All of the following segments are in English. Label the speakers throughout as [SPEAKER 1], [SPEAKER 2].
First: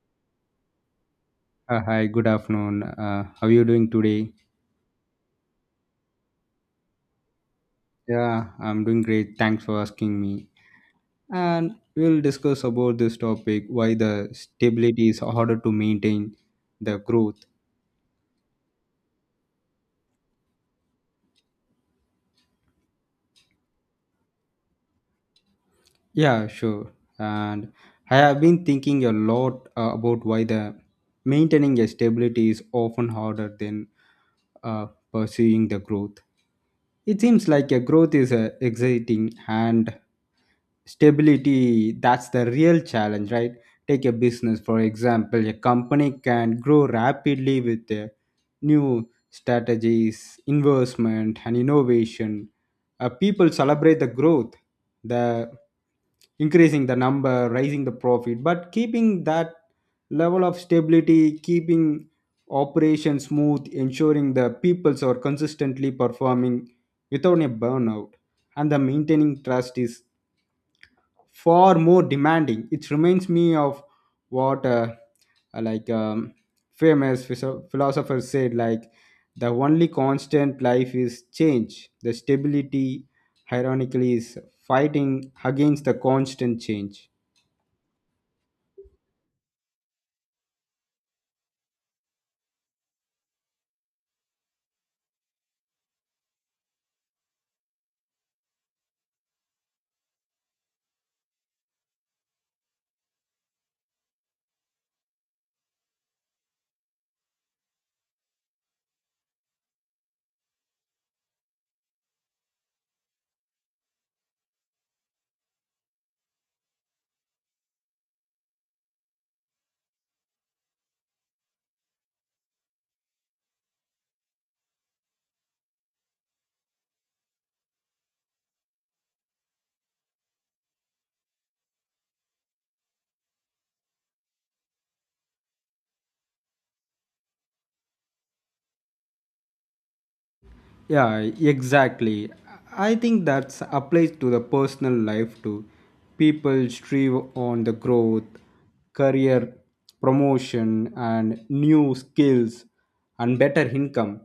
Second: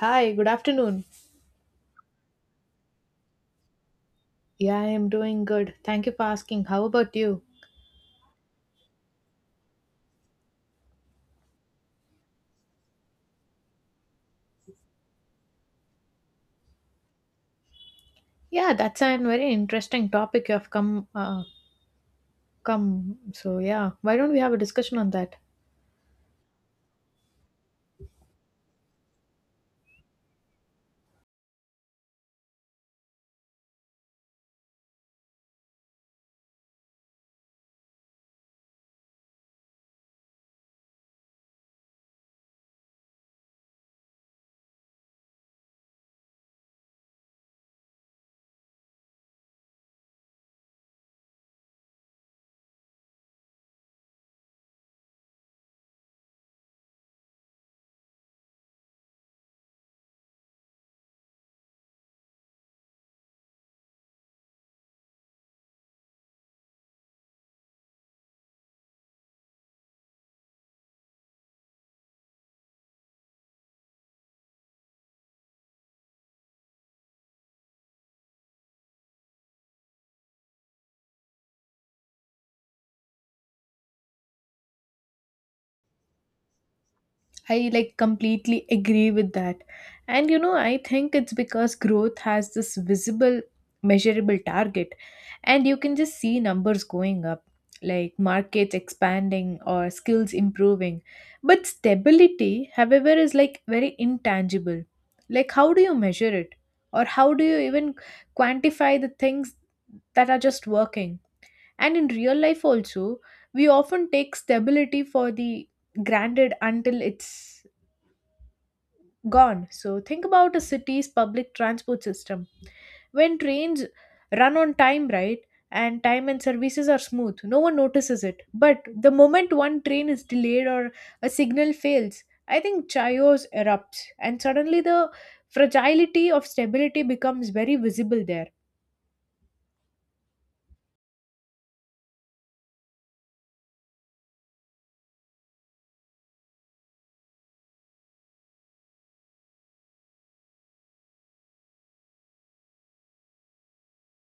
[SPEAKER 1] Hi, good afternoon.
[SPEAKER 2] Hi, good afternoon. How are you doing today?
[SPEAKER 1] Yeah, I am doing good. Thank you for asking. How about you?
[SPEAKER 2] Yeah, I'm doing great. Thanks for asking me. And we'll discuss about this topic why the stability is harder to maintain the growth.
[SPEAKER 1] Yeah, that's a very interesting topic you have come. So yeah, why don't we have a discussion on that?
[SPEAKER 2] Yeah, sure. And I have been thinking a lot about why the maintaining a stability is often harder than pursuing the growth. It seems like a growth is exciting and stability that's the real challenge, right? Take a business for example, a company can grow rapidly with new strategies, investment, and innovation. People celebrate the growth, the increasing the number, raising the profit, but keeping that level of stability, keeping operation smooth, ensuring the peoples are consistently performing without a burnout and the maintaining trust is far more demanding. It reminds me of what like um, famous philosophers said, like the only constant life is change. The stability, ironically, is fighting against the constant change.
[SPEAKER 1] I like completely agree with that. And you know, I think it's because growth has this visible, measurable target, and you can just see numbers going up, like markets expanding or skills improving. But stability, however, is like very intangible. Like, how do you measure it? Or how do you even quantify the things that are just working? And in real life, also, we often take stability for the granted until it's gone. So think about a city's public transport system. When trains run on time, right, and time and services are smooth, no one notices it. But the moment one train is delayed or a signal fails, I think chaos erupts, and suddenly the fragility of stability becomes very visible there.
[SPEAKER 2] Yeah, exactly. I think that applies to the personal life too. People strive on the growth, career promotion, and new skills and better income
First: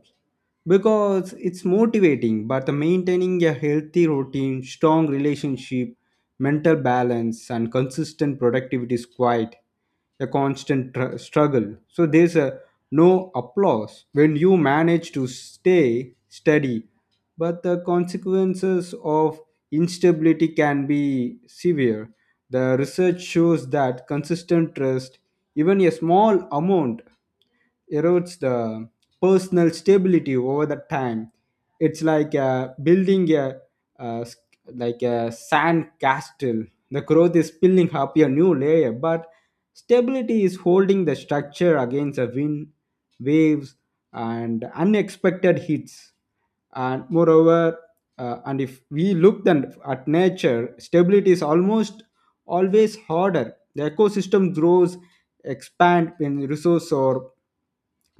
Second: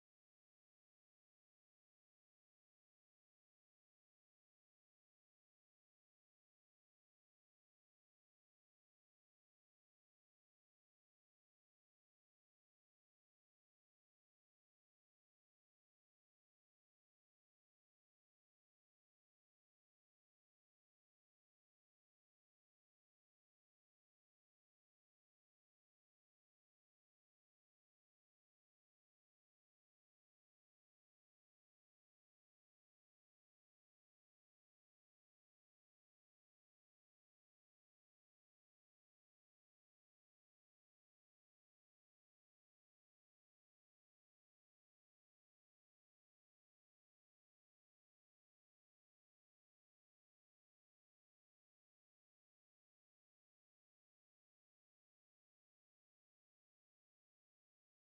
[SPEAKER 2] because it's motivating. But the maintaining a healthy routine, strong relationship, mental balance, and consistent productivity is quite a constant struggle. So there's a no applause when you manage to stay steady, but the consequences of instability can be severe. The research shows that consistent trust, even a small amount, erodes the personal stability over the time. It's like building a, uh, like a sand castle. The growth is spilling up a new layer, but stability is holding the structure against a wind, waves, and unexpected hits. And moreover, and if we look then at nature, stability is almost always harder. The ecosystem grows, expand when resource or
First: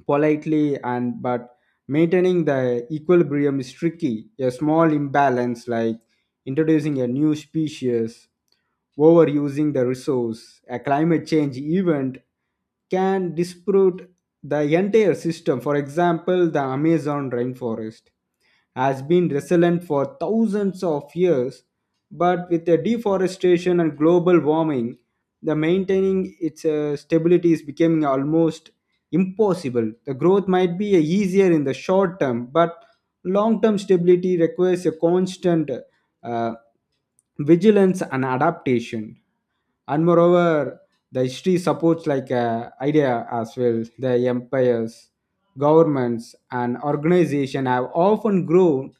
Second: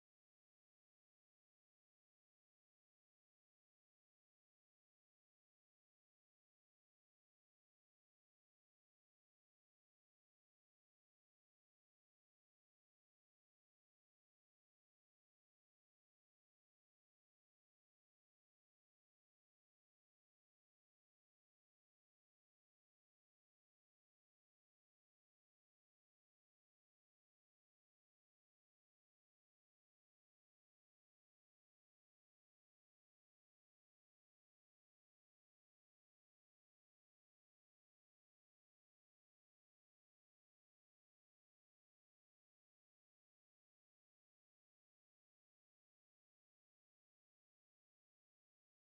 [SPEAKER 2] politely and but maintaining the equilibrium is tricky, a small imbalance like introducing a new species, overusing the resource, a climate change event can disrupt the entire system. For example, the Amazon rainforest has been resilient for thousands of years, but with the deforestation and global warming, the maintaining its stability is becoming almost impossible. The growth might be easier in the short term, but long term stability requires a constant uh, vigilance and adaptation. And moreover, the history supports like idea as well. The empires, governments and organization have often grown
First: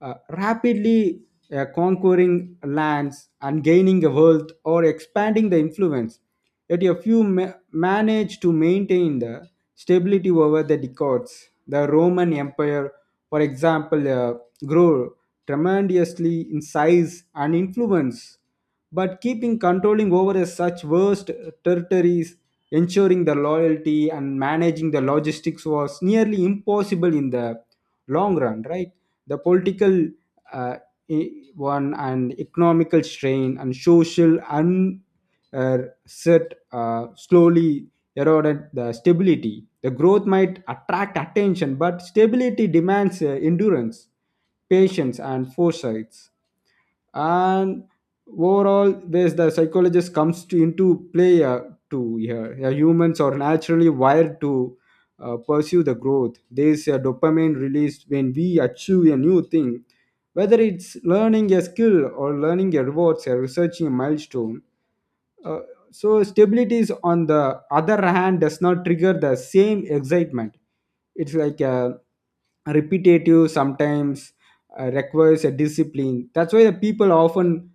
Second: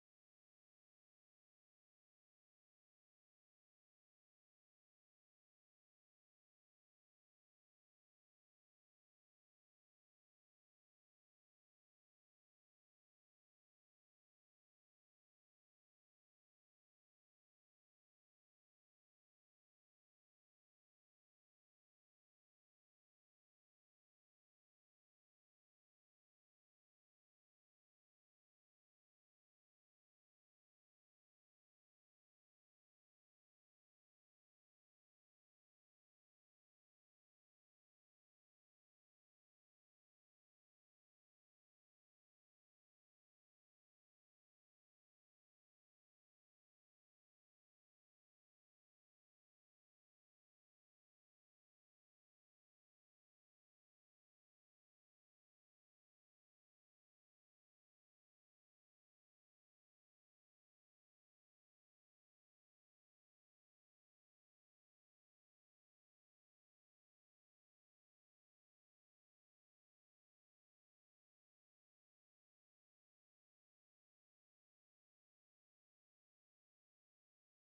[SPEAKER 2] rapidly, conquering lands and gaining a wealth or expanding the influence, yet a few manage to maintain the stability over the decades. The Roman Empire, for example, grew tremendously in size and influence, but keeping controlling over a such vast territories, ensuring the loyalty and managing the logistics was nearly impossible in the long run, right? The political uh, e- one and economical strain and social unset slowly eroded the stability. The growth might attract attention, but stability demands endurance, patience, and foresight. And overall ways the psychologist comes to into play to here. Yeah, humans are naturally wired to pursue the growth. There's a dopamine released when we achieve a new thing, whether it's learning a skill or learning a rewards or researching a milestone. uh, so stability is on the other hand does not trigger the same excitement. It's like repetitive sometimes, requires a discipline. That's why the people often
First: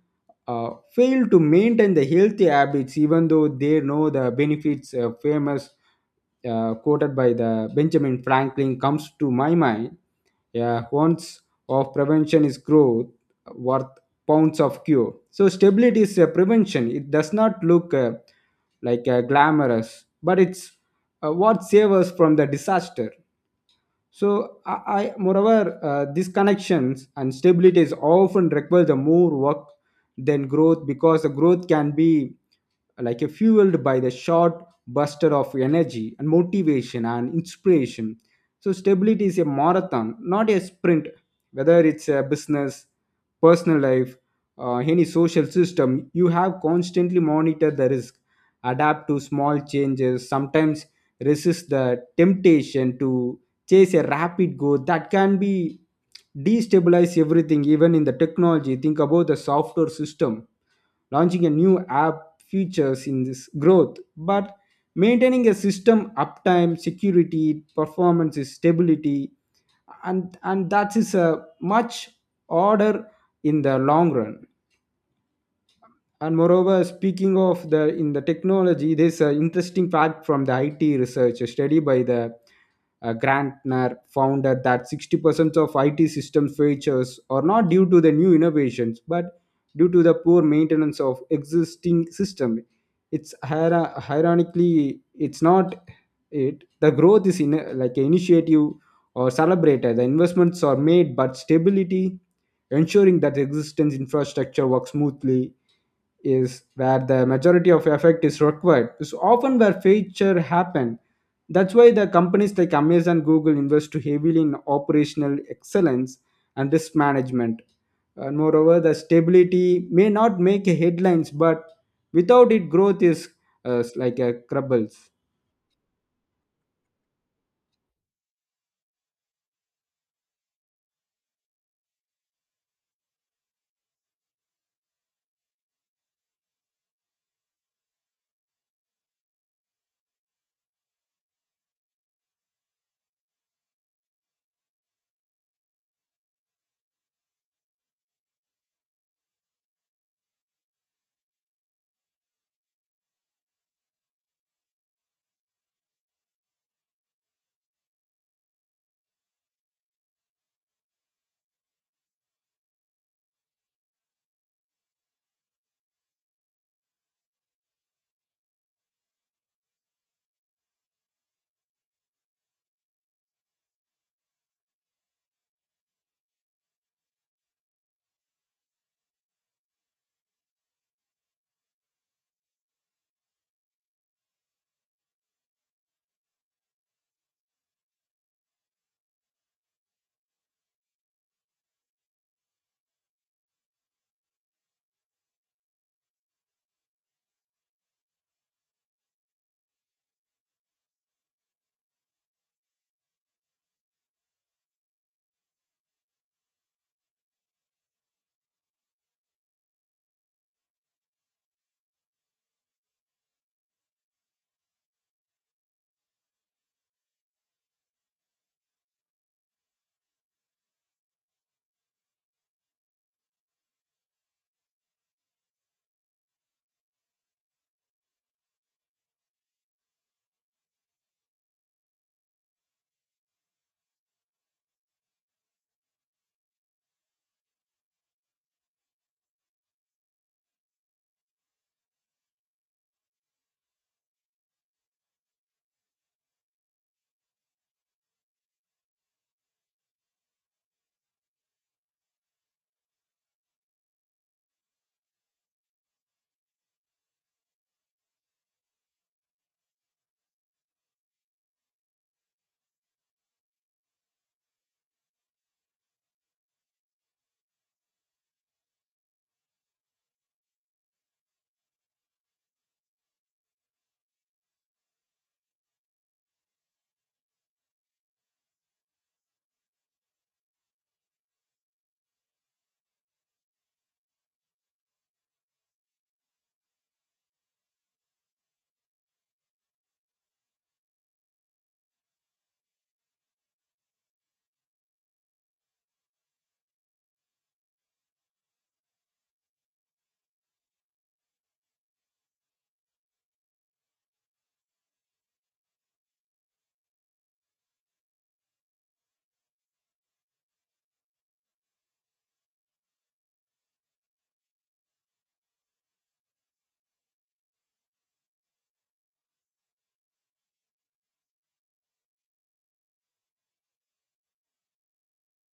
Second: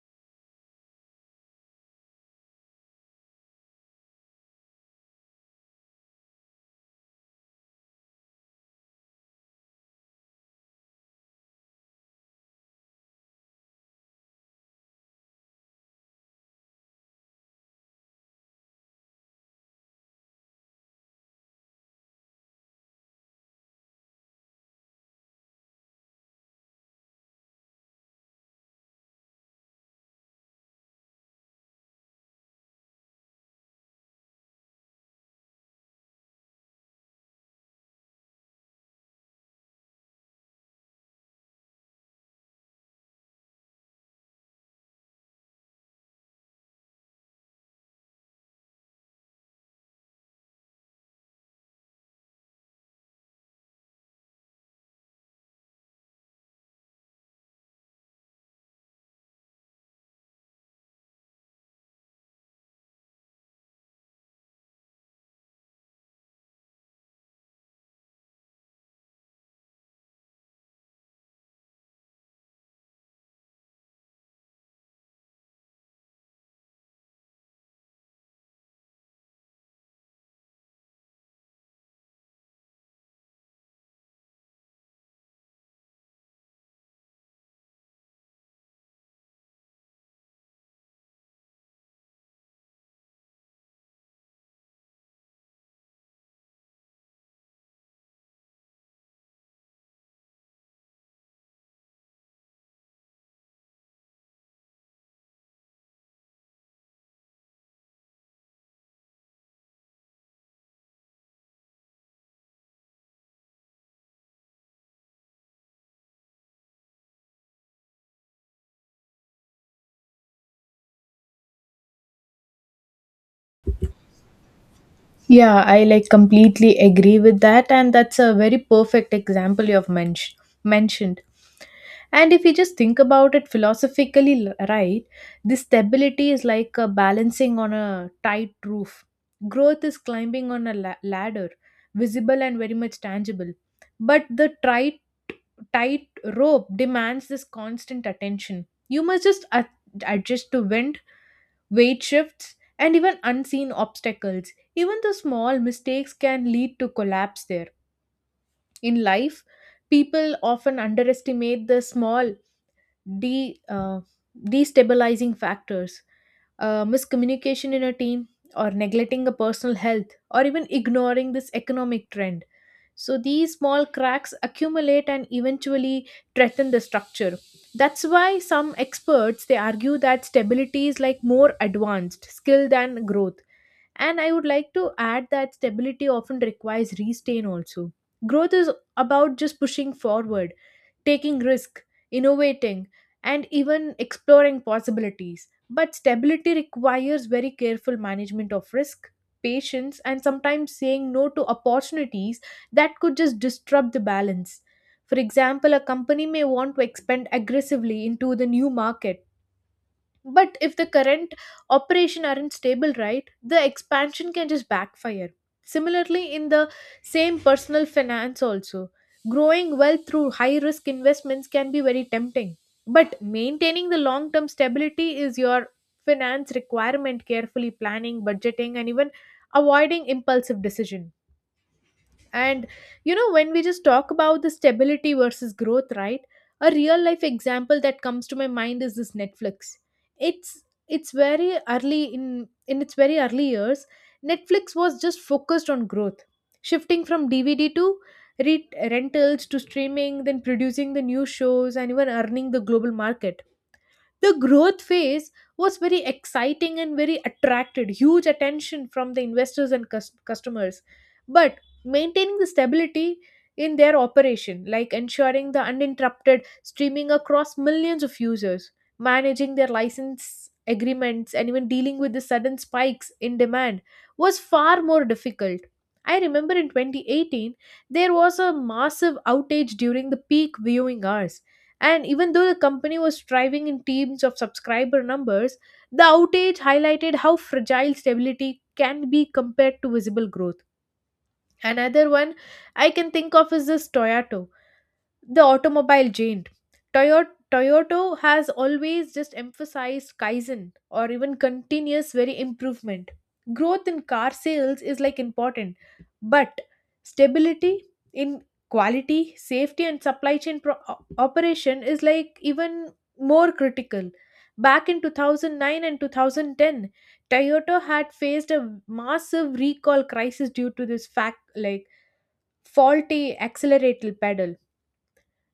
[SPEAKER 2] uh, fail to maintain the healthy habits even though they know the benefits. Famous quoted by the Benjamin Franklin comes to my mind. Yeah, once of prevention is growth worth pounds of cure. So stability is a prevention. It does not look like glamorous, but it's what saves us from the disaster. So, I moreover, these connections and stability is often requires the more work than growth, because the growth can be like a fueled by the short buster of energy and motivation and inspiration. So, stability is a marathon, not a sprint. Whether it's a business, personal life, any social system, you have constantly monitor the risk, adapt to small changes, sometimes resist the temptation to chase a rapid growth that can be destabilize everything. Even in the technology, think about the software system, launching a new app features in this growth, but maintaining a system uptime, security, performance, stability and that is a much order in the long run. And moreover, speaking of the in the technology, there's an interesting fact from the IT research. A study by the Grantner found that that 60% of IT system features are not due to the new innovations but due to the poor maintenance of existing system. It's ironically it's not it. The growth is in like initiative or celebrated, the investments are made, but stability, ensuring that the existence infrastructure works smoothly, is where the majority of effect is required, is often where feature happen. That's why the companies like Amazon, Google invest heavily in operational excellence and risk management. And moreover, the stability may not make headlines, but without it growth is like a crumbles.
[SPEAKER 1] Yeah, I like completely agree with that, and that's a very perfect example you have mentioned. And if you just think about it philosophically, right, this stability is like a balancing on a tight roof. Growth is climbing on a ladder, visible and very much tangible. But the tight rope demands this constant attention. You must just adjust to wind weight shifts, and even unseen obstacles. Even the small mistakes can lead to collapse there. In life, people often underestimate the small de- uh, destabilizing factors, miscommunication in a team, or neglecting a personal health, or even ignoring this economic trend. So these small cracks accumulate and eventually threaten the structure. That's why some experts they argue that stability is like more advanced skill than growth. And I would like to add that stability often requires restrain also. Growth is about just pushing forward taking risk, innovating, and even exploring possibilities. But stability requires very careful management of risk, patience, and sometimes saying no to opportunities that could just disrupt the balance. For example, a company may want to expand aggressively into the new market, but if the current operation aren't stable, right, the expansion can just backfire. Similarly, in the same personal finance, also, growing wealth through high risk investments can be very tempting. But maintaining the long term stability is your finance requirement, carefully planning, budgeting, and even avoiding impulsive decisions. And you know, when we just talk about the stability versus growth, right? A real life example that comes to my mind is this Netflix. It's it's very early in its very early years, Netflix was just focused on growth, shifting from DVD to rentals to streaming, then producing the new shows and even earning the global market. The growth phase was very exciting and very attracted huge attention from the investors and customers, but maintaining the stability in their operation, like ensuring the uninterrupted streaming across millions of users, managing their license agreements, and even dealing with the sudden spikes in demand, was far more difficult. I remember in 2018 there was a massive outage during the peak viewing hours, and even though the company was striving in teams of subscriber numbers, the outage highlighted how fragile stability can be compared to visible growth. Another one I can think of is this Toyota, the automobile giant. Toyo- toyota has always just emphasized kaizen or even continuous very improvement. Growth in car sales is like important, but stability in quality safety and supply chain operation is like even more critical. Back in 2009 and 2010, Toyota had faced a massive recall crisis due to this fact like faulty accelerator pedal.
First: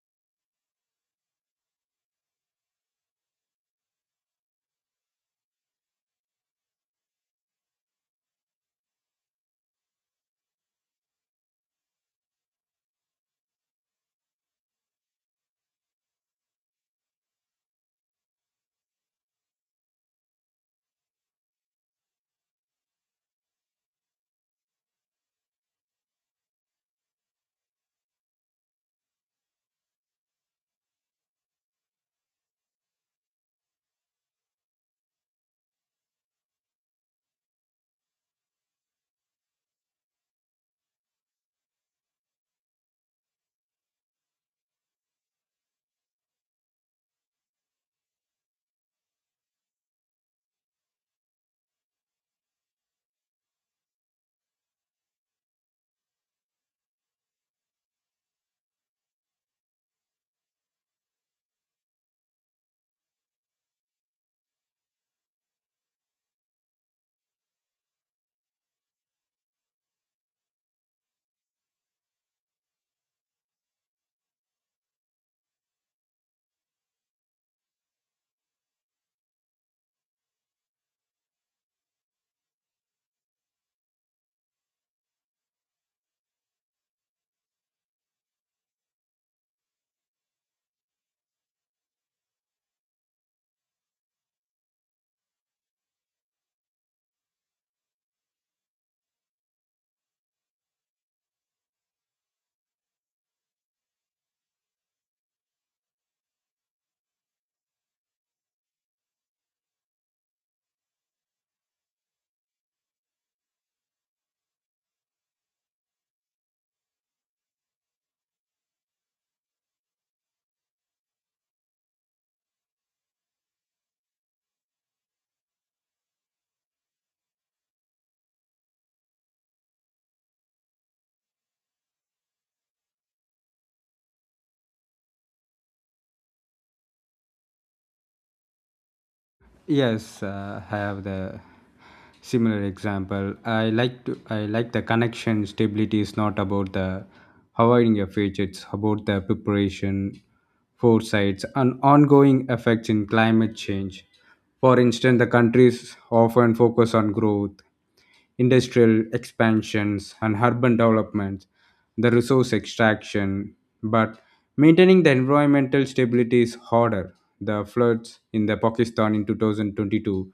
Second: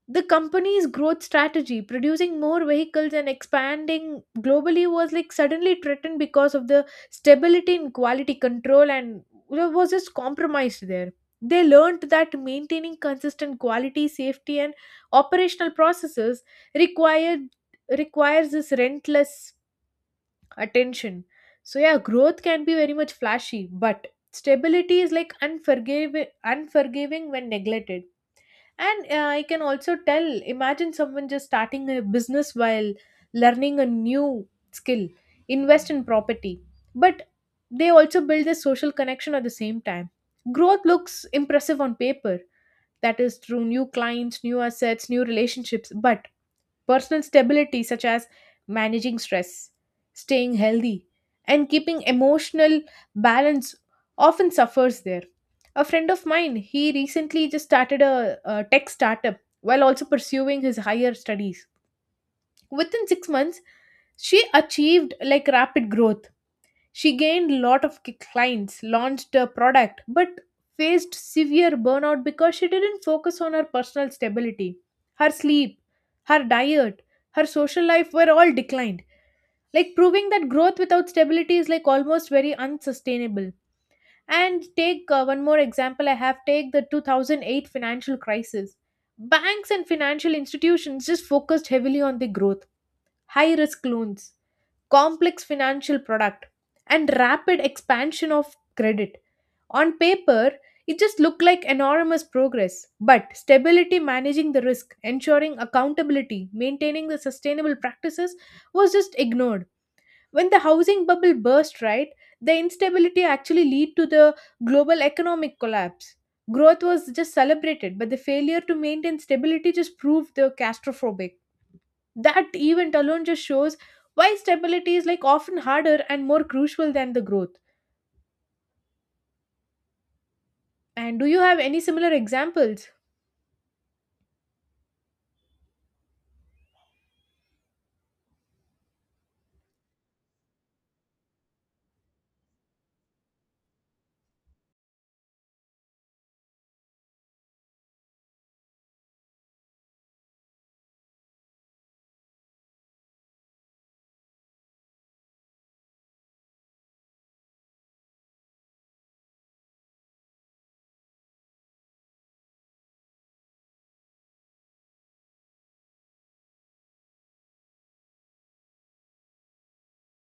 [SPEAKER 1] The company's growth strategy, producing more vehicles and expanding globally, was like suddenly threatened because of the stability in quality control and there was just compromised there. They learned that maintaining consistent quality safety and operational processes required requires this relentless attention. So yeah, growth can be very much flashy, but stability is like unforgiving when neglected. And I can also tell imagine someone just starting a business while learning a new skill, invest in property, but they also build a social connection at the same time. Growth looks impressive on paper. That is through new clients, new assets, new relationships. But personal stability, such as managing stress, staying healthy, and keeping emotional balance, often suffers there. A friend of mine, he recently just started a tech startup while also pursuing his higher studies. Within 6 months, she achieved like rapid growth. She gained lot of clients, launched a product, but faced severe burnout because she didn't focus on her personal stability. Her sleep, her diet, her social life were all declined, like proving that growth without stability is like almost very unsustainable. And take one more example. I have take the 2008 financial crisis. Banks and financial institutions just focused heavily on the growth, high risk loans, complex financial product, and rapid expansion of credit. On paper it just looked like enormous progress, but stability, managing the risk, ensuring accountability, maintaining the sustainable practices, was just ignored. When the housing bubble burst, right, the instability actually lead to the global economic collapse. Growth was just celebrated, but the failure to maintain stability just proved the claustrophobic. That event alone just shows why stability is like often harder and more crucial than the growth. And do you have any similar examples?
[SPEAKER 2] Yes, I have the similar example. I like the connection. Stability is not about the avoiding a future. It's about the preparation, foresights, and ongoing effects in climate change. For instance, the countries often focus on growth, industrial expansions, and urban development, the resource extraction. But maintaining the environmental stability is harder. The floods in the Pakistan in 2022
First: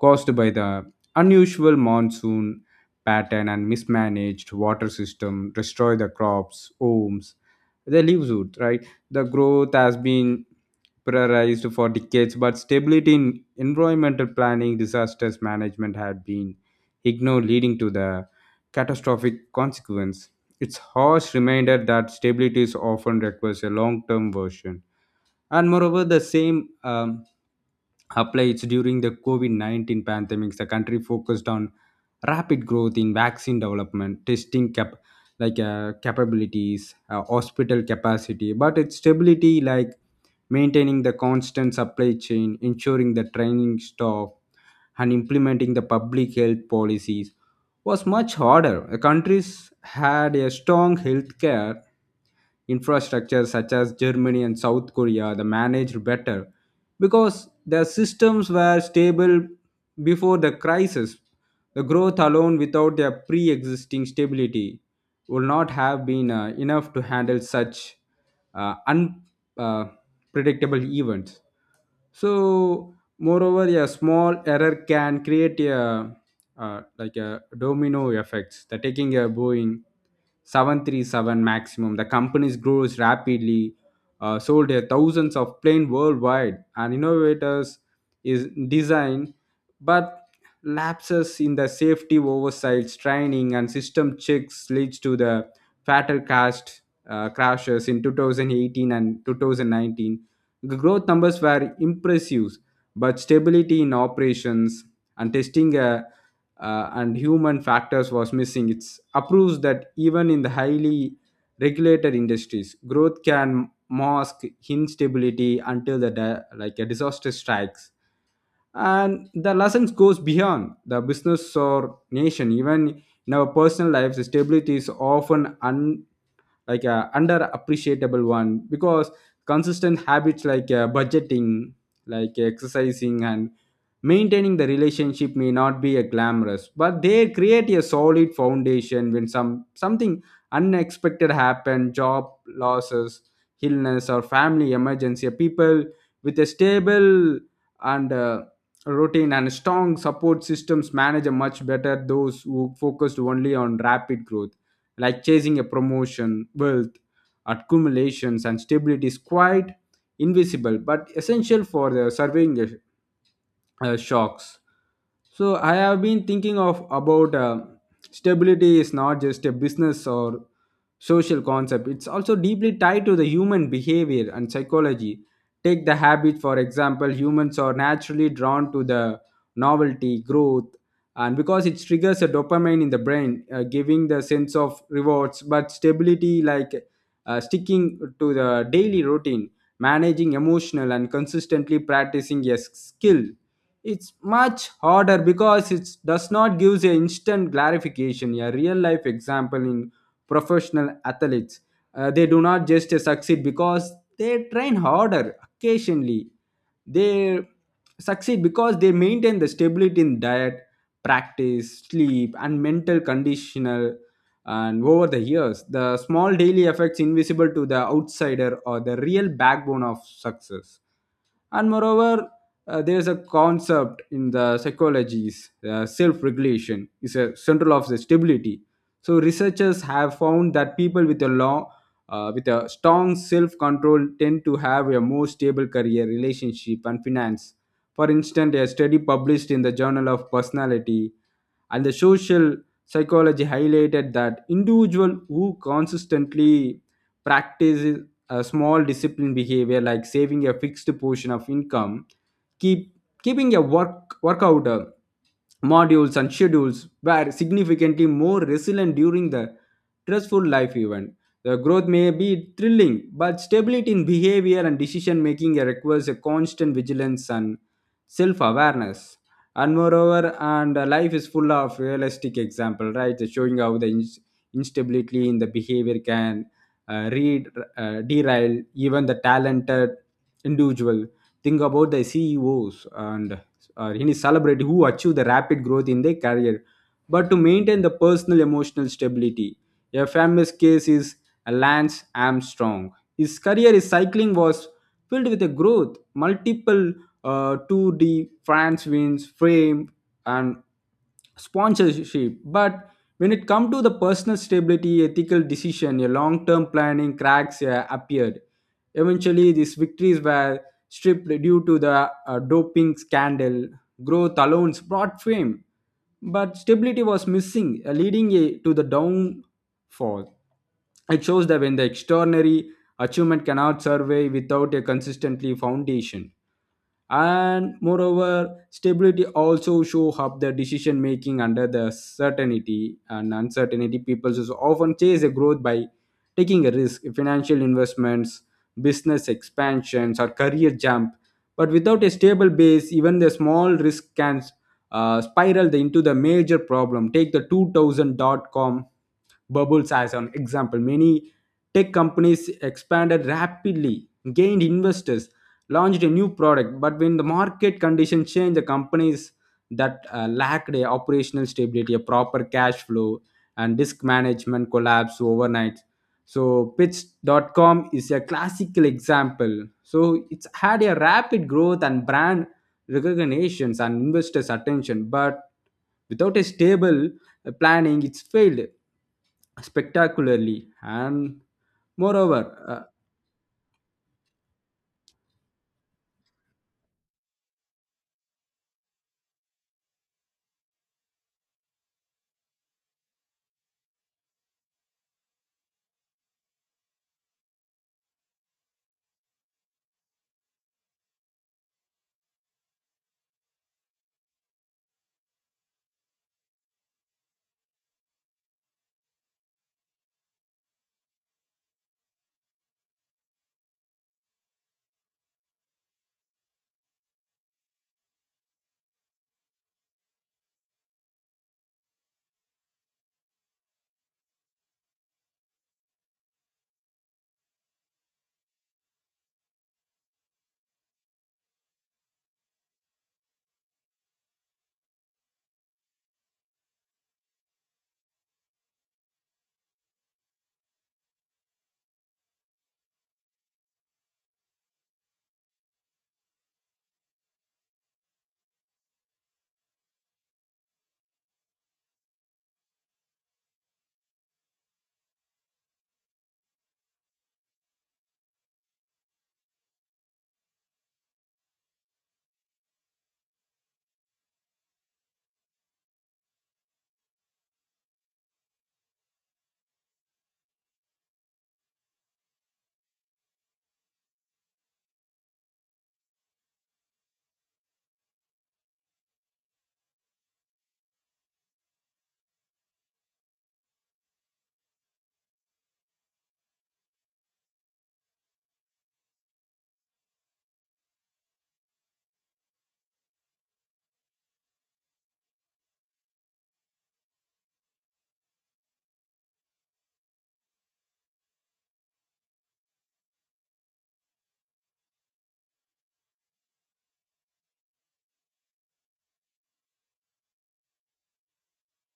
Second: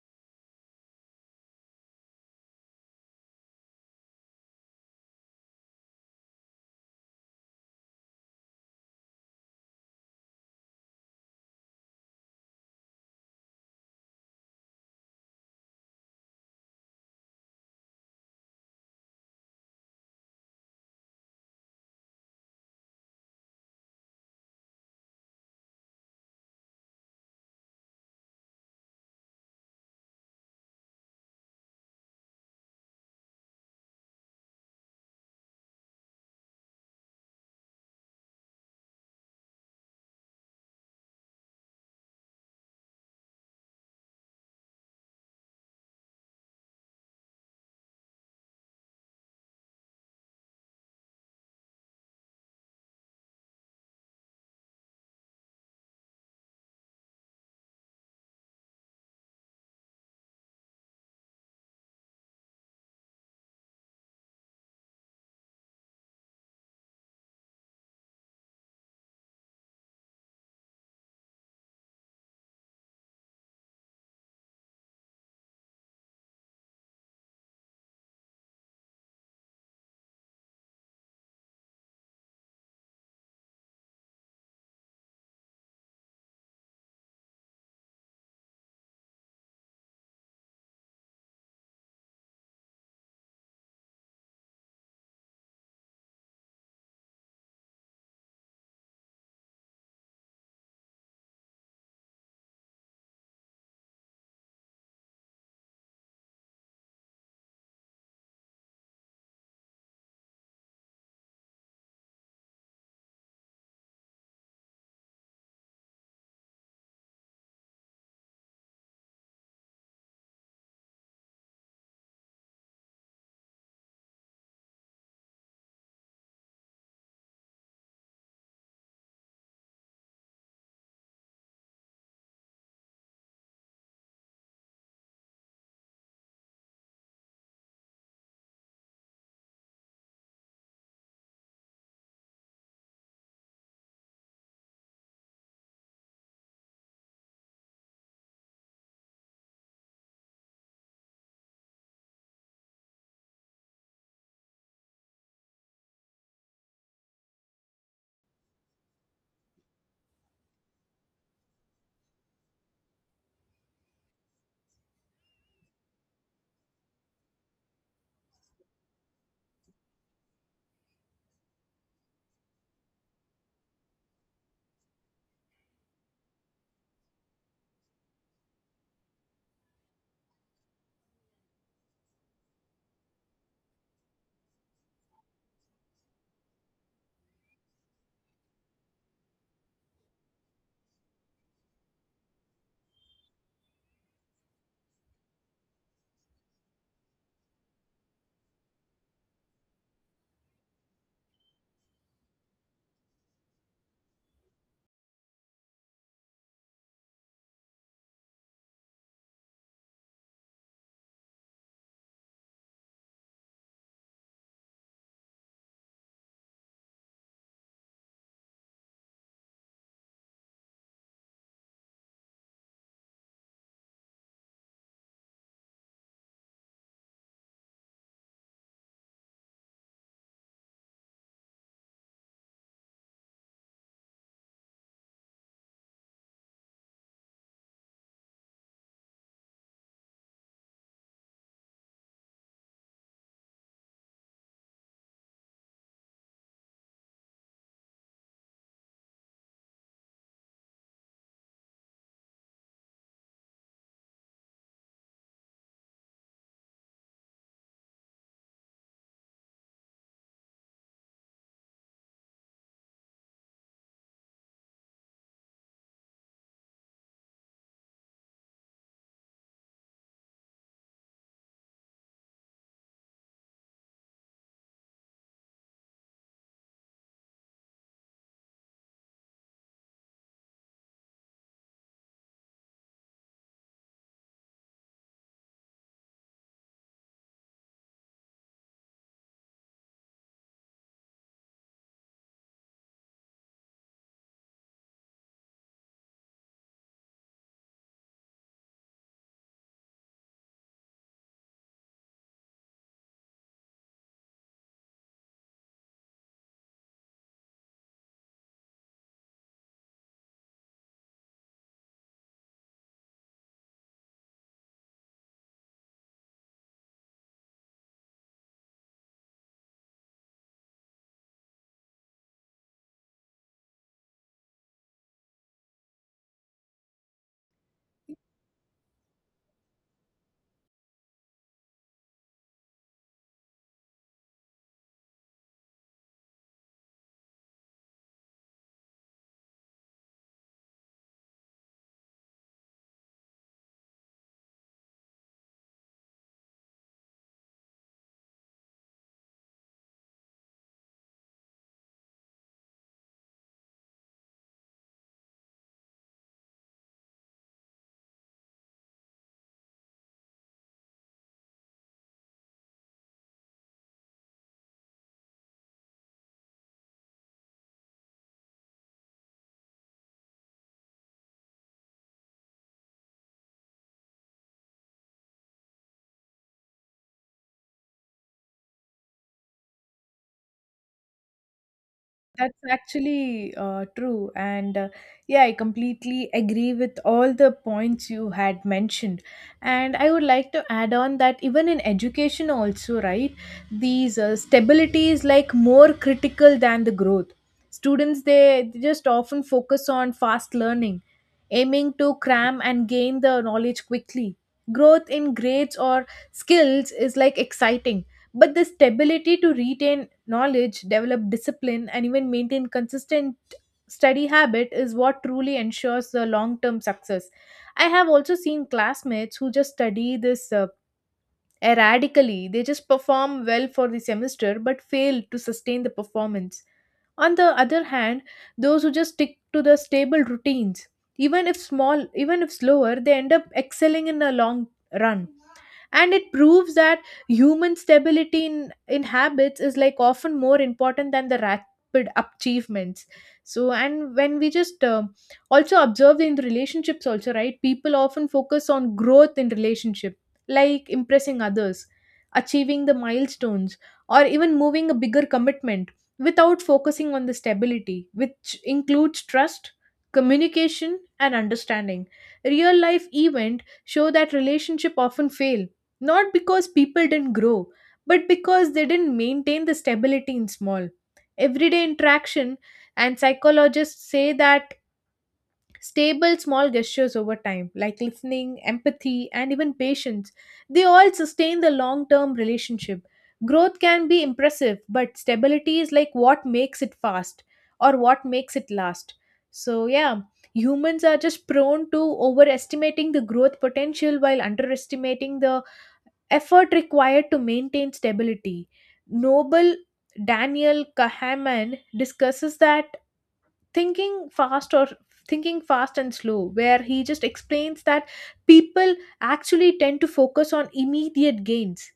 [SPEAKER 2] caused by the unusual monsoon pattern and mismanaged water system destroy the crops, homes, their livelihood, right? The growth has been prioritized for decades, but stability in environmental planning, disasters management had been ignore leading to the catastrophic consequence. It's harsh reminder that stability is often requires a long-term version. And moreover, the same applies during the COVID-19 pandemics. The country focused on rapid growth in vaccine development, testing cap, like capabilities, hospital capacity, but its stability, like maintaining the constant supply chain, ensuring the training staff, and implementing the public health policies was much harder. The countries had a strong healthcare infrastructure such as Germany and South Korea the managed better because their systems were stable before the crisis. The growth alone without their pre existing stability would not have been enough to handle such unpredictable events. So, moreover, a small error can create a like a domino effects. The taking a Boeing 737 maximum. The companies grows rapidly, sold their thousands of planes worldwide, and innovators is design, but lapses in the safety oversights, training, and system checks leads to the fatal cast crashes in 2018 and 2019. The growth numbers were impressive, but stability in operations and testing and human factors was missing. It approves that even in the highly regulated industries growth can mask instability until the like a disaster strikes. And the lessons goes beyond the business or nation. Even in our personal lives, stability is often un, like a underappreciable one, because consistent habits like budgeting, like exercising and maintaining the relationship may not be a glamorous, but they create a solid foundation. When some something unexpected happen, job losses, illness or family emergency, people with a stable and routine and strong support systems manage a much better those who focused only on rapid growth, like chasing a promotion, wealth, accumulations, and stability is quite invisible but essential for the surveying shocks. So I have been thinking of about stability is not just a business or social concept. It's also deeply tied to the human behavior and psychology. Take the habit for example. Humans are naturally drawn to the novelty, growth, and because it triggers a dopamine in the brain, giving the sense of rewards. But stability, like sticking to the daily routine, managing emotional, and consistently practicing a skill, it's much harder because it does not give a instant clarification. A real life example in professional athletes, they do not just succeed because they train harder occasionally. They succeed because they maintain the stability in diet, practice, sleep, and mental conditional, and over the years the small daily effects invisible to the outsider are the real backbone of success. And moreover, there is a concept in the psychologies. Self-regulation is a central of the stability. So researchers have found that people with a long, with a strong self-control tend to have a more stable career, relationship, and finance. For instance, a study published in the Journal of Personality and the Social Psychology highlighted that individual who consistently practices a small disciplined behavior, like saving a fixed portion of income, keep keeping a workout modules and schedules, were significantly more resilient during the stressful life event. The growth may be thrilling, but stability in behavior and decision making requires a constant vigilance and self-awareness. And moreover and uh, life is full of realistic example, right, showing how the instability in the behavior can uh, read, derail even the talented individual. Think about the CEOs and any celebrity who achieve the rapid growth in their career, but to maintain the personal emotional stability. A famous case is Lance Armstrong. His career in cycling was filled with a growth, multiple Tour de France wins, fame, and sponsorship, but when it come to the personal stability, ethical decision, a long-term planning, cracks appeared. Eventually these victories were stripped due to the doping scandal. Growth alone brought fame, but stability was missing, leading to the downfall. It shows that when the extraordinary achievement cannot survive without a consistently foundation. And moreover, stability also show up the decision making under the certainty and uncertainty. People just often chase a growth by taking a risk, financial investments, business expansions, or career jump, but without a stable base even the small risk can spiral into the major problem. Take the 2000 dot com bubbles as an example. Many tech companies expanded rapidly, gained investors, launched a new product, but when the market conditions change, the companies that lacked a operational stability, a proper cash flow, and disk management collapse overnight. So pitch.com is a classical example. So it's had a rapid growth and brand recognitions and investors attention, but without a stable planning, it's failed spectacularly. and moreover
[SPEAKER 1] That's
[SPEAKER 2] uh,
[SPEAKER 1] actually true. And yeah, I completely agree with all the points you had mentioned. And I would like to add on that even in education, also, right? These stability is like more critical than the growth. Students, they just often focus on fast learning, aiming to cram and gain the knowledge quickly. Growth in grades or skills is like exciting, but the stability to retain knowledge, develop discipline, and even maintain consistent study habit is what truly ensures the long term success. I have also seen classmates who just study this erratically, they just perform well for the semester but fail to sustain the performance. On the other hand, those who just stick to the stable routines, even if small, even if slower, they end up excelling in the long run, and it proves that human stability in habits is like often more important than the rapid achievements. So, and when we just also observe in the relationships also, right, people often focus on growth in relationship, like impressing others, achieving the milestones, or even moving a bigger commitment, without focusing on the stability, which includes trust, communication, and understanding. Real life event show that relationship often fail not because people didn't grow, but because they didn't maintain the stability in small, everyday interaction. And psychologists say that stable small gestures over time, like listening, empathy, and even patience, they all sustain the long term relationship. Growth can be impressive, but stability is like what makes it fast or what makes it last. So, yeah, humans are just prone to overestimating the growth potential while underestimating the effort required to maintain stability. Noble Daniel Kahneman discusses that thinking fast or thinking fast and slow, where he just explains that people actually tend to focus on immediate gains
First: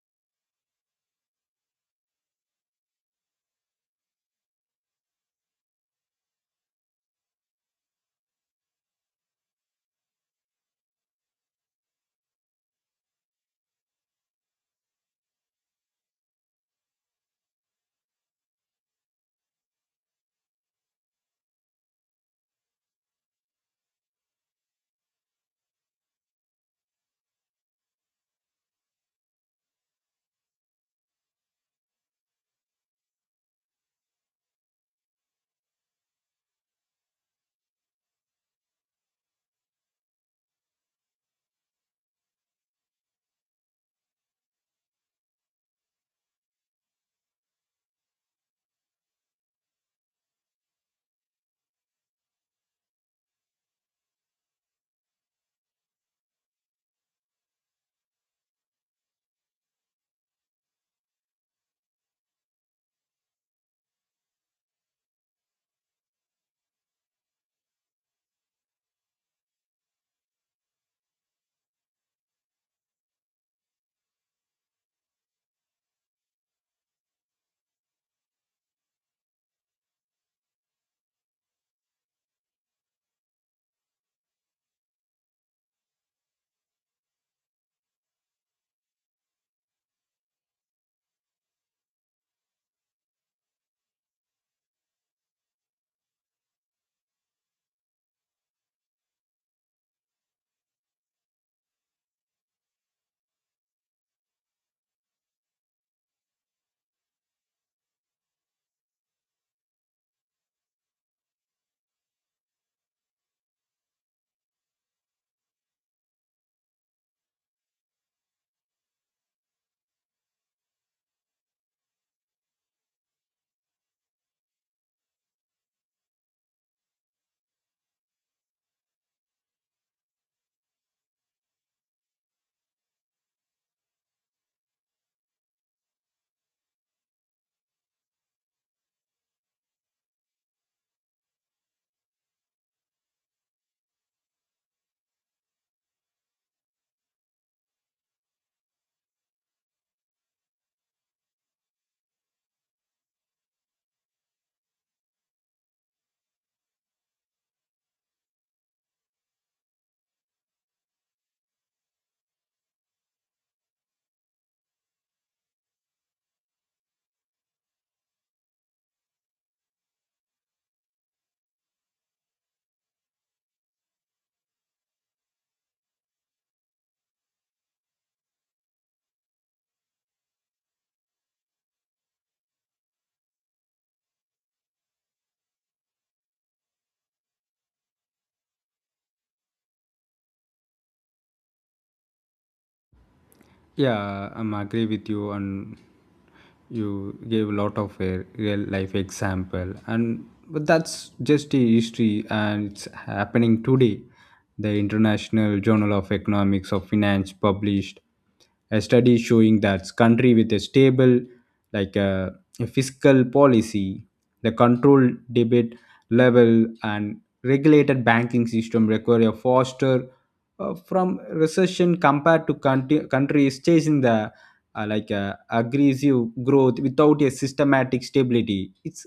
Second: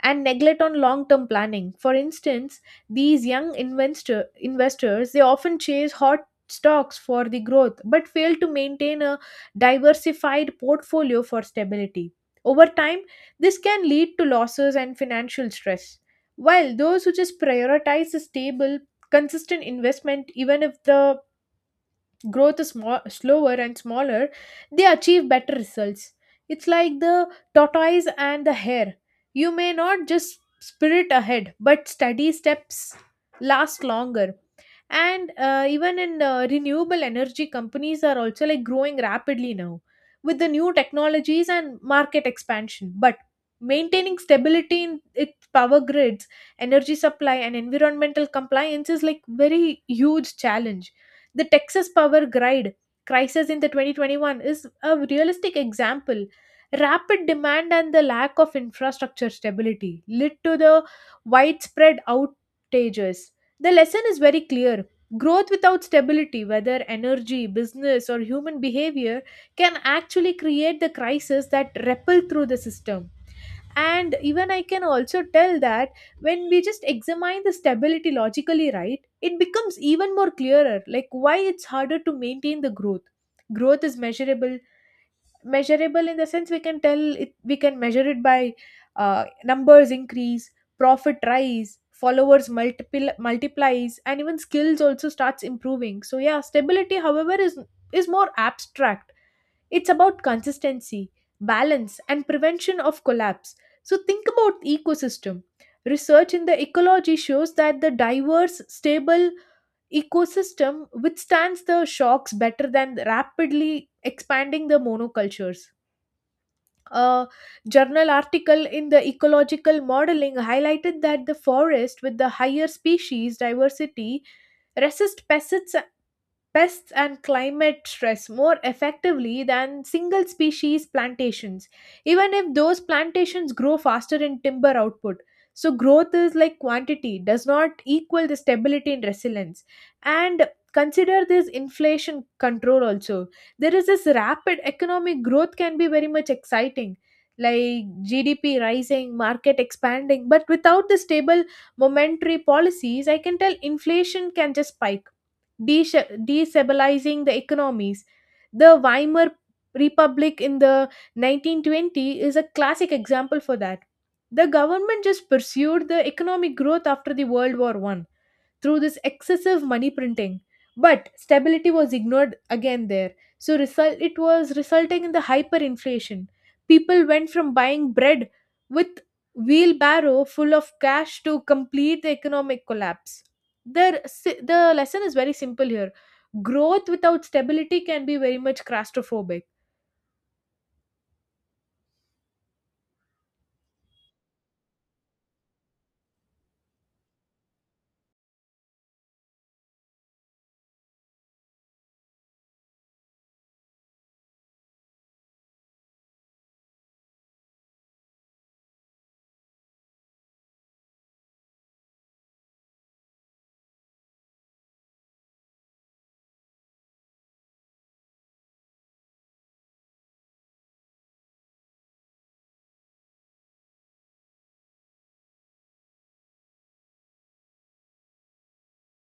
[SPEAKER 1] and neglect on long term planning. For instance, these young investors they often chase hot stocks for the growth but fail to maintain a diversified portfolio for stability. Over time this can lead to losses and financial stress, while those who just prioritize a stable consistent investment, even if the growth is more, slower and smaller, they achieve better results. It's like the tortoise and the hare. You may not just sprint ahead, but steady steps last longer. And even in renewable energy, companies are also like growing rapidly now with the new technologies and market expansion. But maintaining stability in its power grids, energy supply, and environmental compliance is like very huge challenge. The Texas power grid crisis in the 2021 is a realistic example. Rapid demand and the lack of infrastructure stability led to the widespread outages. The lesson is very clear. Growth without stability, whether energy, business, or human behavior, can actually create the crisis that ripple through the system. And even I can also tell that when we just examine the stability logically, right, it becomes even more clearer like why it's harder to maintain the growth. Growth is measurable in the sense we can tell it. We can measure it by numbers increase, profit rise, followers multiple multiplies, and even skills also starts improving. So yeah, stability however is more abstract. It's about consistency, balance, and prevention of collapse. So think about ecosystem. Research in the ecology shows that the diverse, stable ecosystem withstands the shocks better than rapidly expanding the monocultures. A journal article in the ecological modeling highlighted that the forest with the higher species diversity resist pests and climate stress more effectively than single species plantations, even if those plantations grow faster in timber output. So, growth is like quantity, does not equal the stability and resilience. And consider this inflation control also. There is this rapid economic growth, can be very much exciting, like GDP rising, market expanding, but without the stable momentary policies, I can tell inflation can just spike, destabilizing the economies. The Weimar Republic in the 1920 is a classic example for that. The government just pursued the economic growth after the World War One through this excessive money printing. But stability was ignored again there. So result it was resulting in the hyperinflation. People went from buying bread with wheelbarrow full of cash to complete the economic collapse. The lesson is very simple here. Growth without stability can be very much claustrophobic.
[SPEAKER 2] yeah, I'm agree with you, and you gave a lot of a real life example, and but that's just a history, and it's happening today. The International Journal of Economics of Finance published a study showing that country with a stable, like a fiscal policy, the controlled debit level, and regulated banking system require a faster from recession compared to countries chasing the aggressive growth without a systematic stability. It's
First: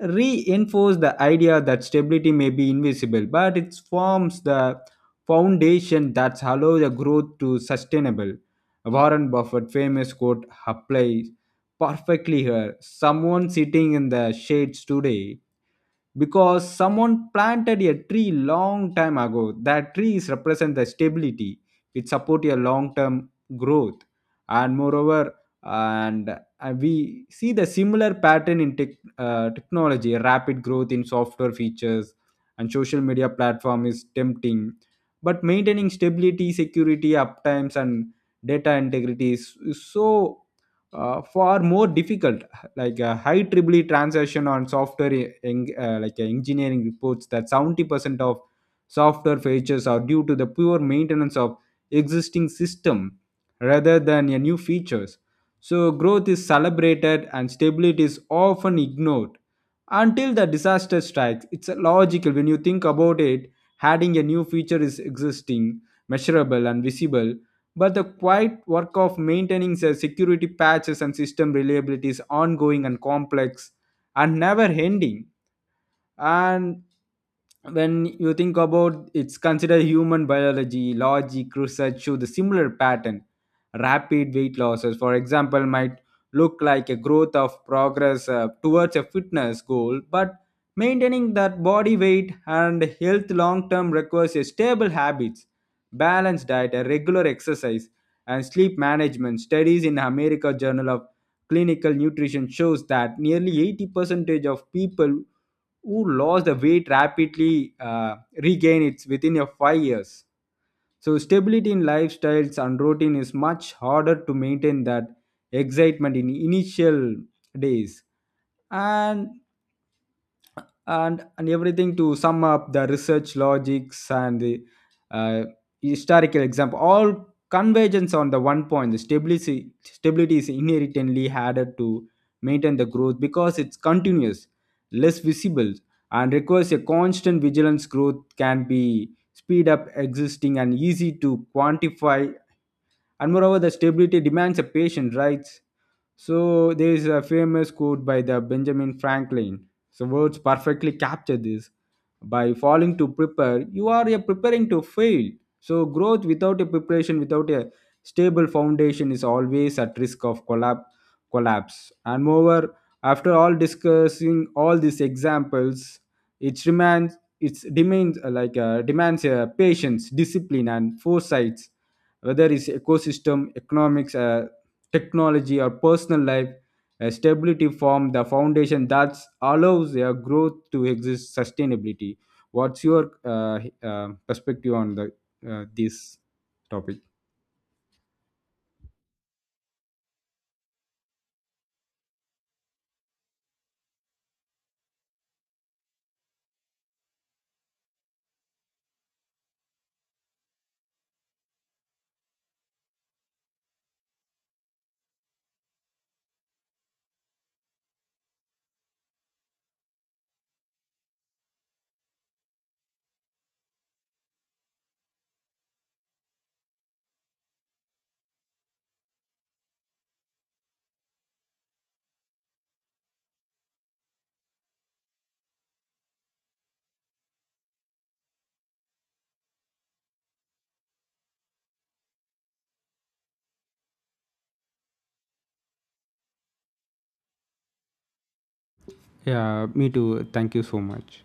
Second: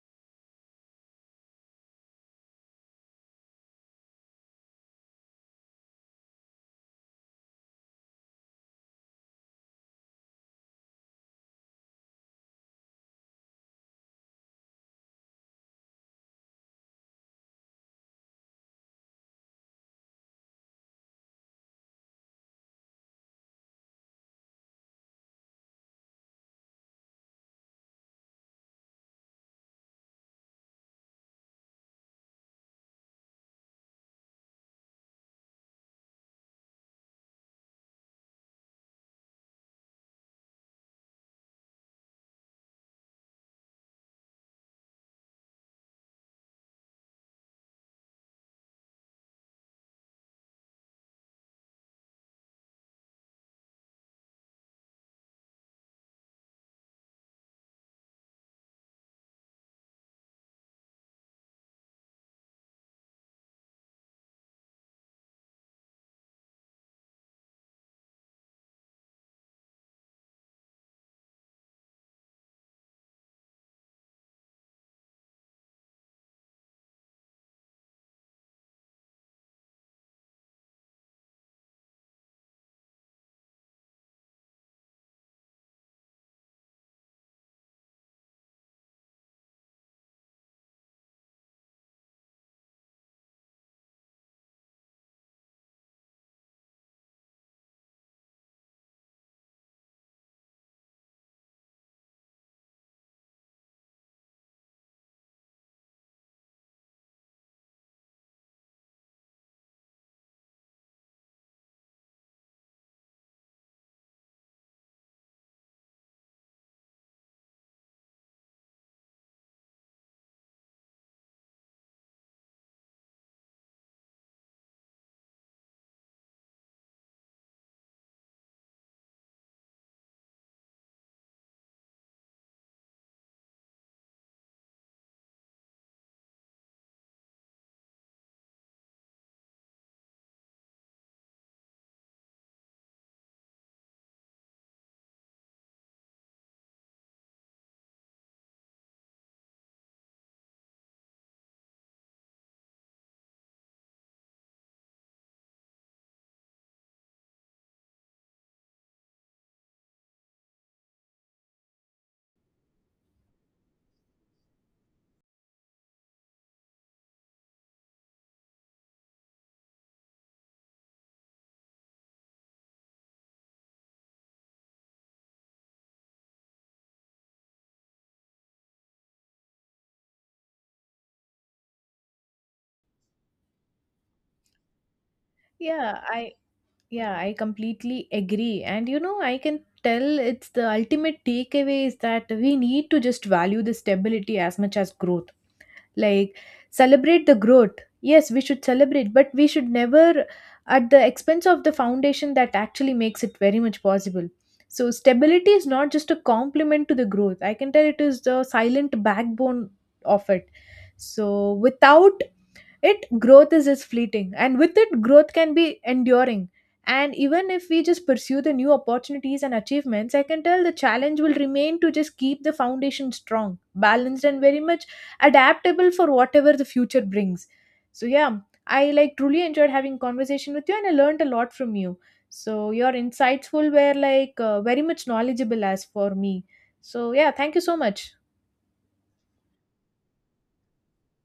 [SPEAKER 2] reinforce the idea that stability may be invisible, but it forms the foundation that allows the growth to sustainable. Warren Buffett famous quote applies perfectly here. Someone sitting in the shades today because someone planted a tree long time ago. That trees represent the stability, it support your long term growth. And moreover and uh, we see the similar pattern in tech, technology. Rapid growth in software features and social media platform is tempting, but maintaining stability, security, uptimes, and data integrity is so far more difficult. Like a high triply transaction on software engineering reports that 70% of software features are due to the poor maintenance of existing system rather than a new features. So growth is celebrated and stability is often ignored until the disaster strikes. It's logical when you think about it. Adding a new feature is existing, measurable, and visible, but the quiet work of maintaining the security patches and system reliability is ongoing and complex and never ending. And when you think about it's considered human biology logic, research show the similar pattern. Rapid weight losses, for example, might look like a growth of progress towards a fitness goal, but maintaining that body weight and health long term requires a stable habits, balanced diet, a regular exercise, and sleep management. Studies in America Journal of Clinical Nutrition shows that nearly 80 percentage of people who lost the weight rapidly regain it within a 5 years. So stability in lifestyles and routine is much harder to maintain that excitement in initial days. And and everything to sum up the research logics and the uh, historical example all convergence on the one point, the stability is inherently harder to maintain the growth because it's continuous, less visible, and requires a constant vigilance. Growth can be speed up, existing and easy to quantify, and moreover the stability demands a patient, right? So there is a famous quote by the Benjamin Franklin. So words perfectly capture this. By falling to prepare, you are a preparing to fail. So growth without a preparation, without a stable foundation, is always at risk of collapse. Collapse. And moreover, after all discussing all these examples, it demands demands patience, discipline, and foresight, whether it's ecosystem, economics, technology, or personal life, a stability form the foundation that allows a growth to exist sustainability. What's your perspective on the
[SPEAKER 1] Yeah,
[SPEAKER 2] this
[SPEAKER 1] I
[SPEAKER 2] topic?
[SPEAKER 1] Yeah, I completely agree. And you know, I can tell it's the ultimate takeaway is that we need to just value the stability as much as growth. Like, celebrate the growth. Yes, we should celebrate, but we should never at the expense of the foundation that actually makes it very much possible. So, stability is not just a complement to the growth. I can tell it is the silent backbone of it. So, without it growth is just fleeting, and with it growth can be enduring. And even if we just pursue the new opportunities and achievements, I can tell the challenge will remain to just keep the foundation strong, balanced, and very much adaptable for whatever the future brings. So yeah, I like truly enjoyed having conversation with you, and I learned a lot from you. So your insightful were like very much knowledgeable as for me. So yeah, thank you so much.
[SPEAKER 2] Yeah, me too. Thank you so much.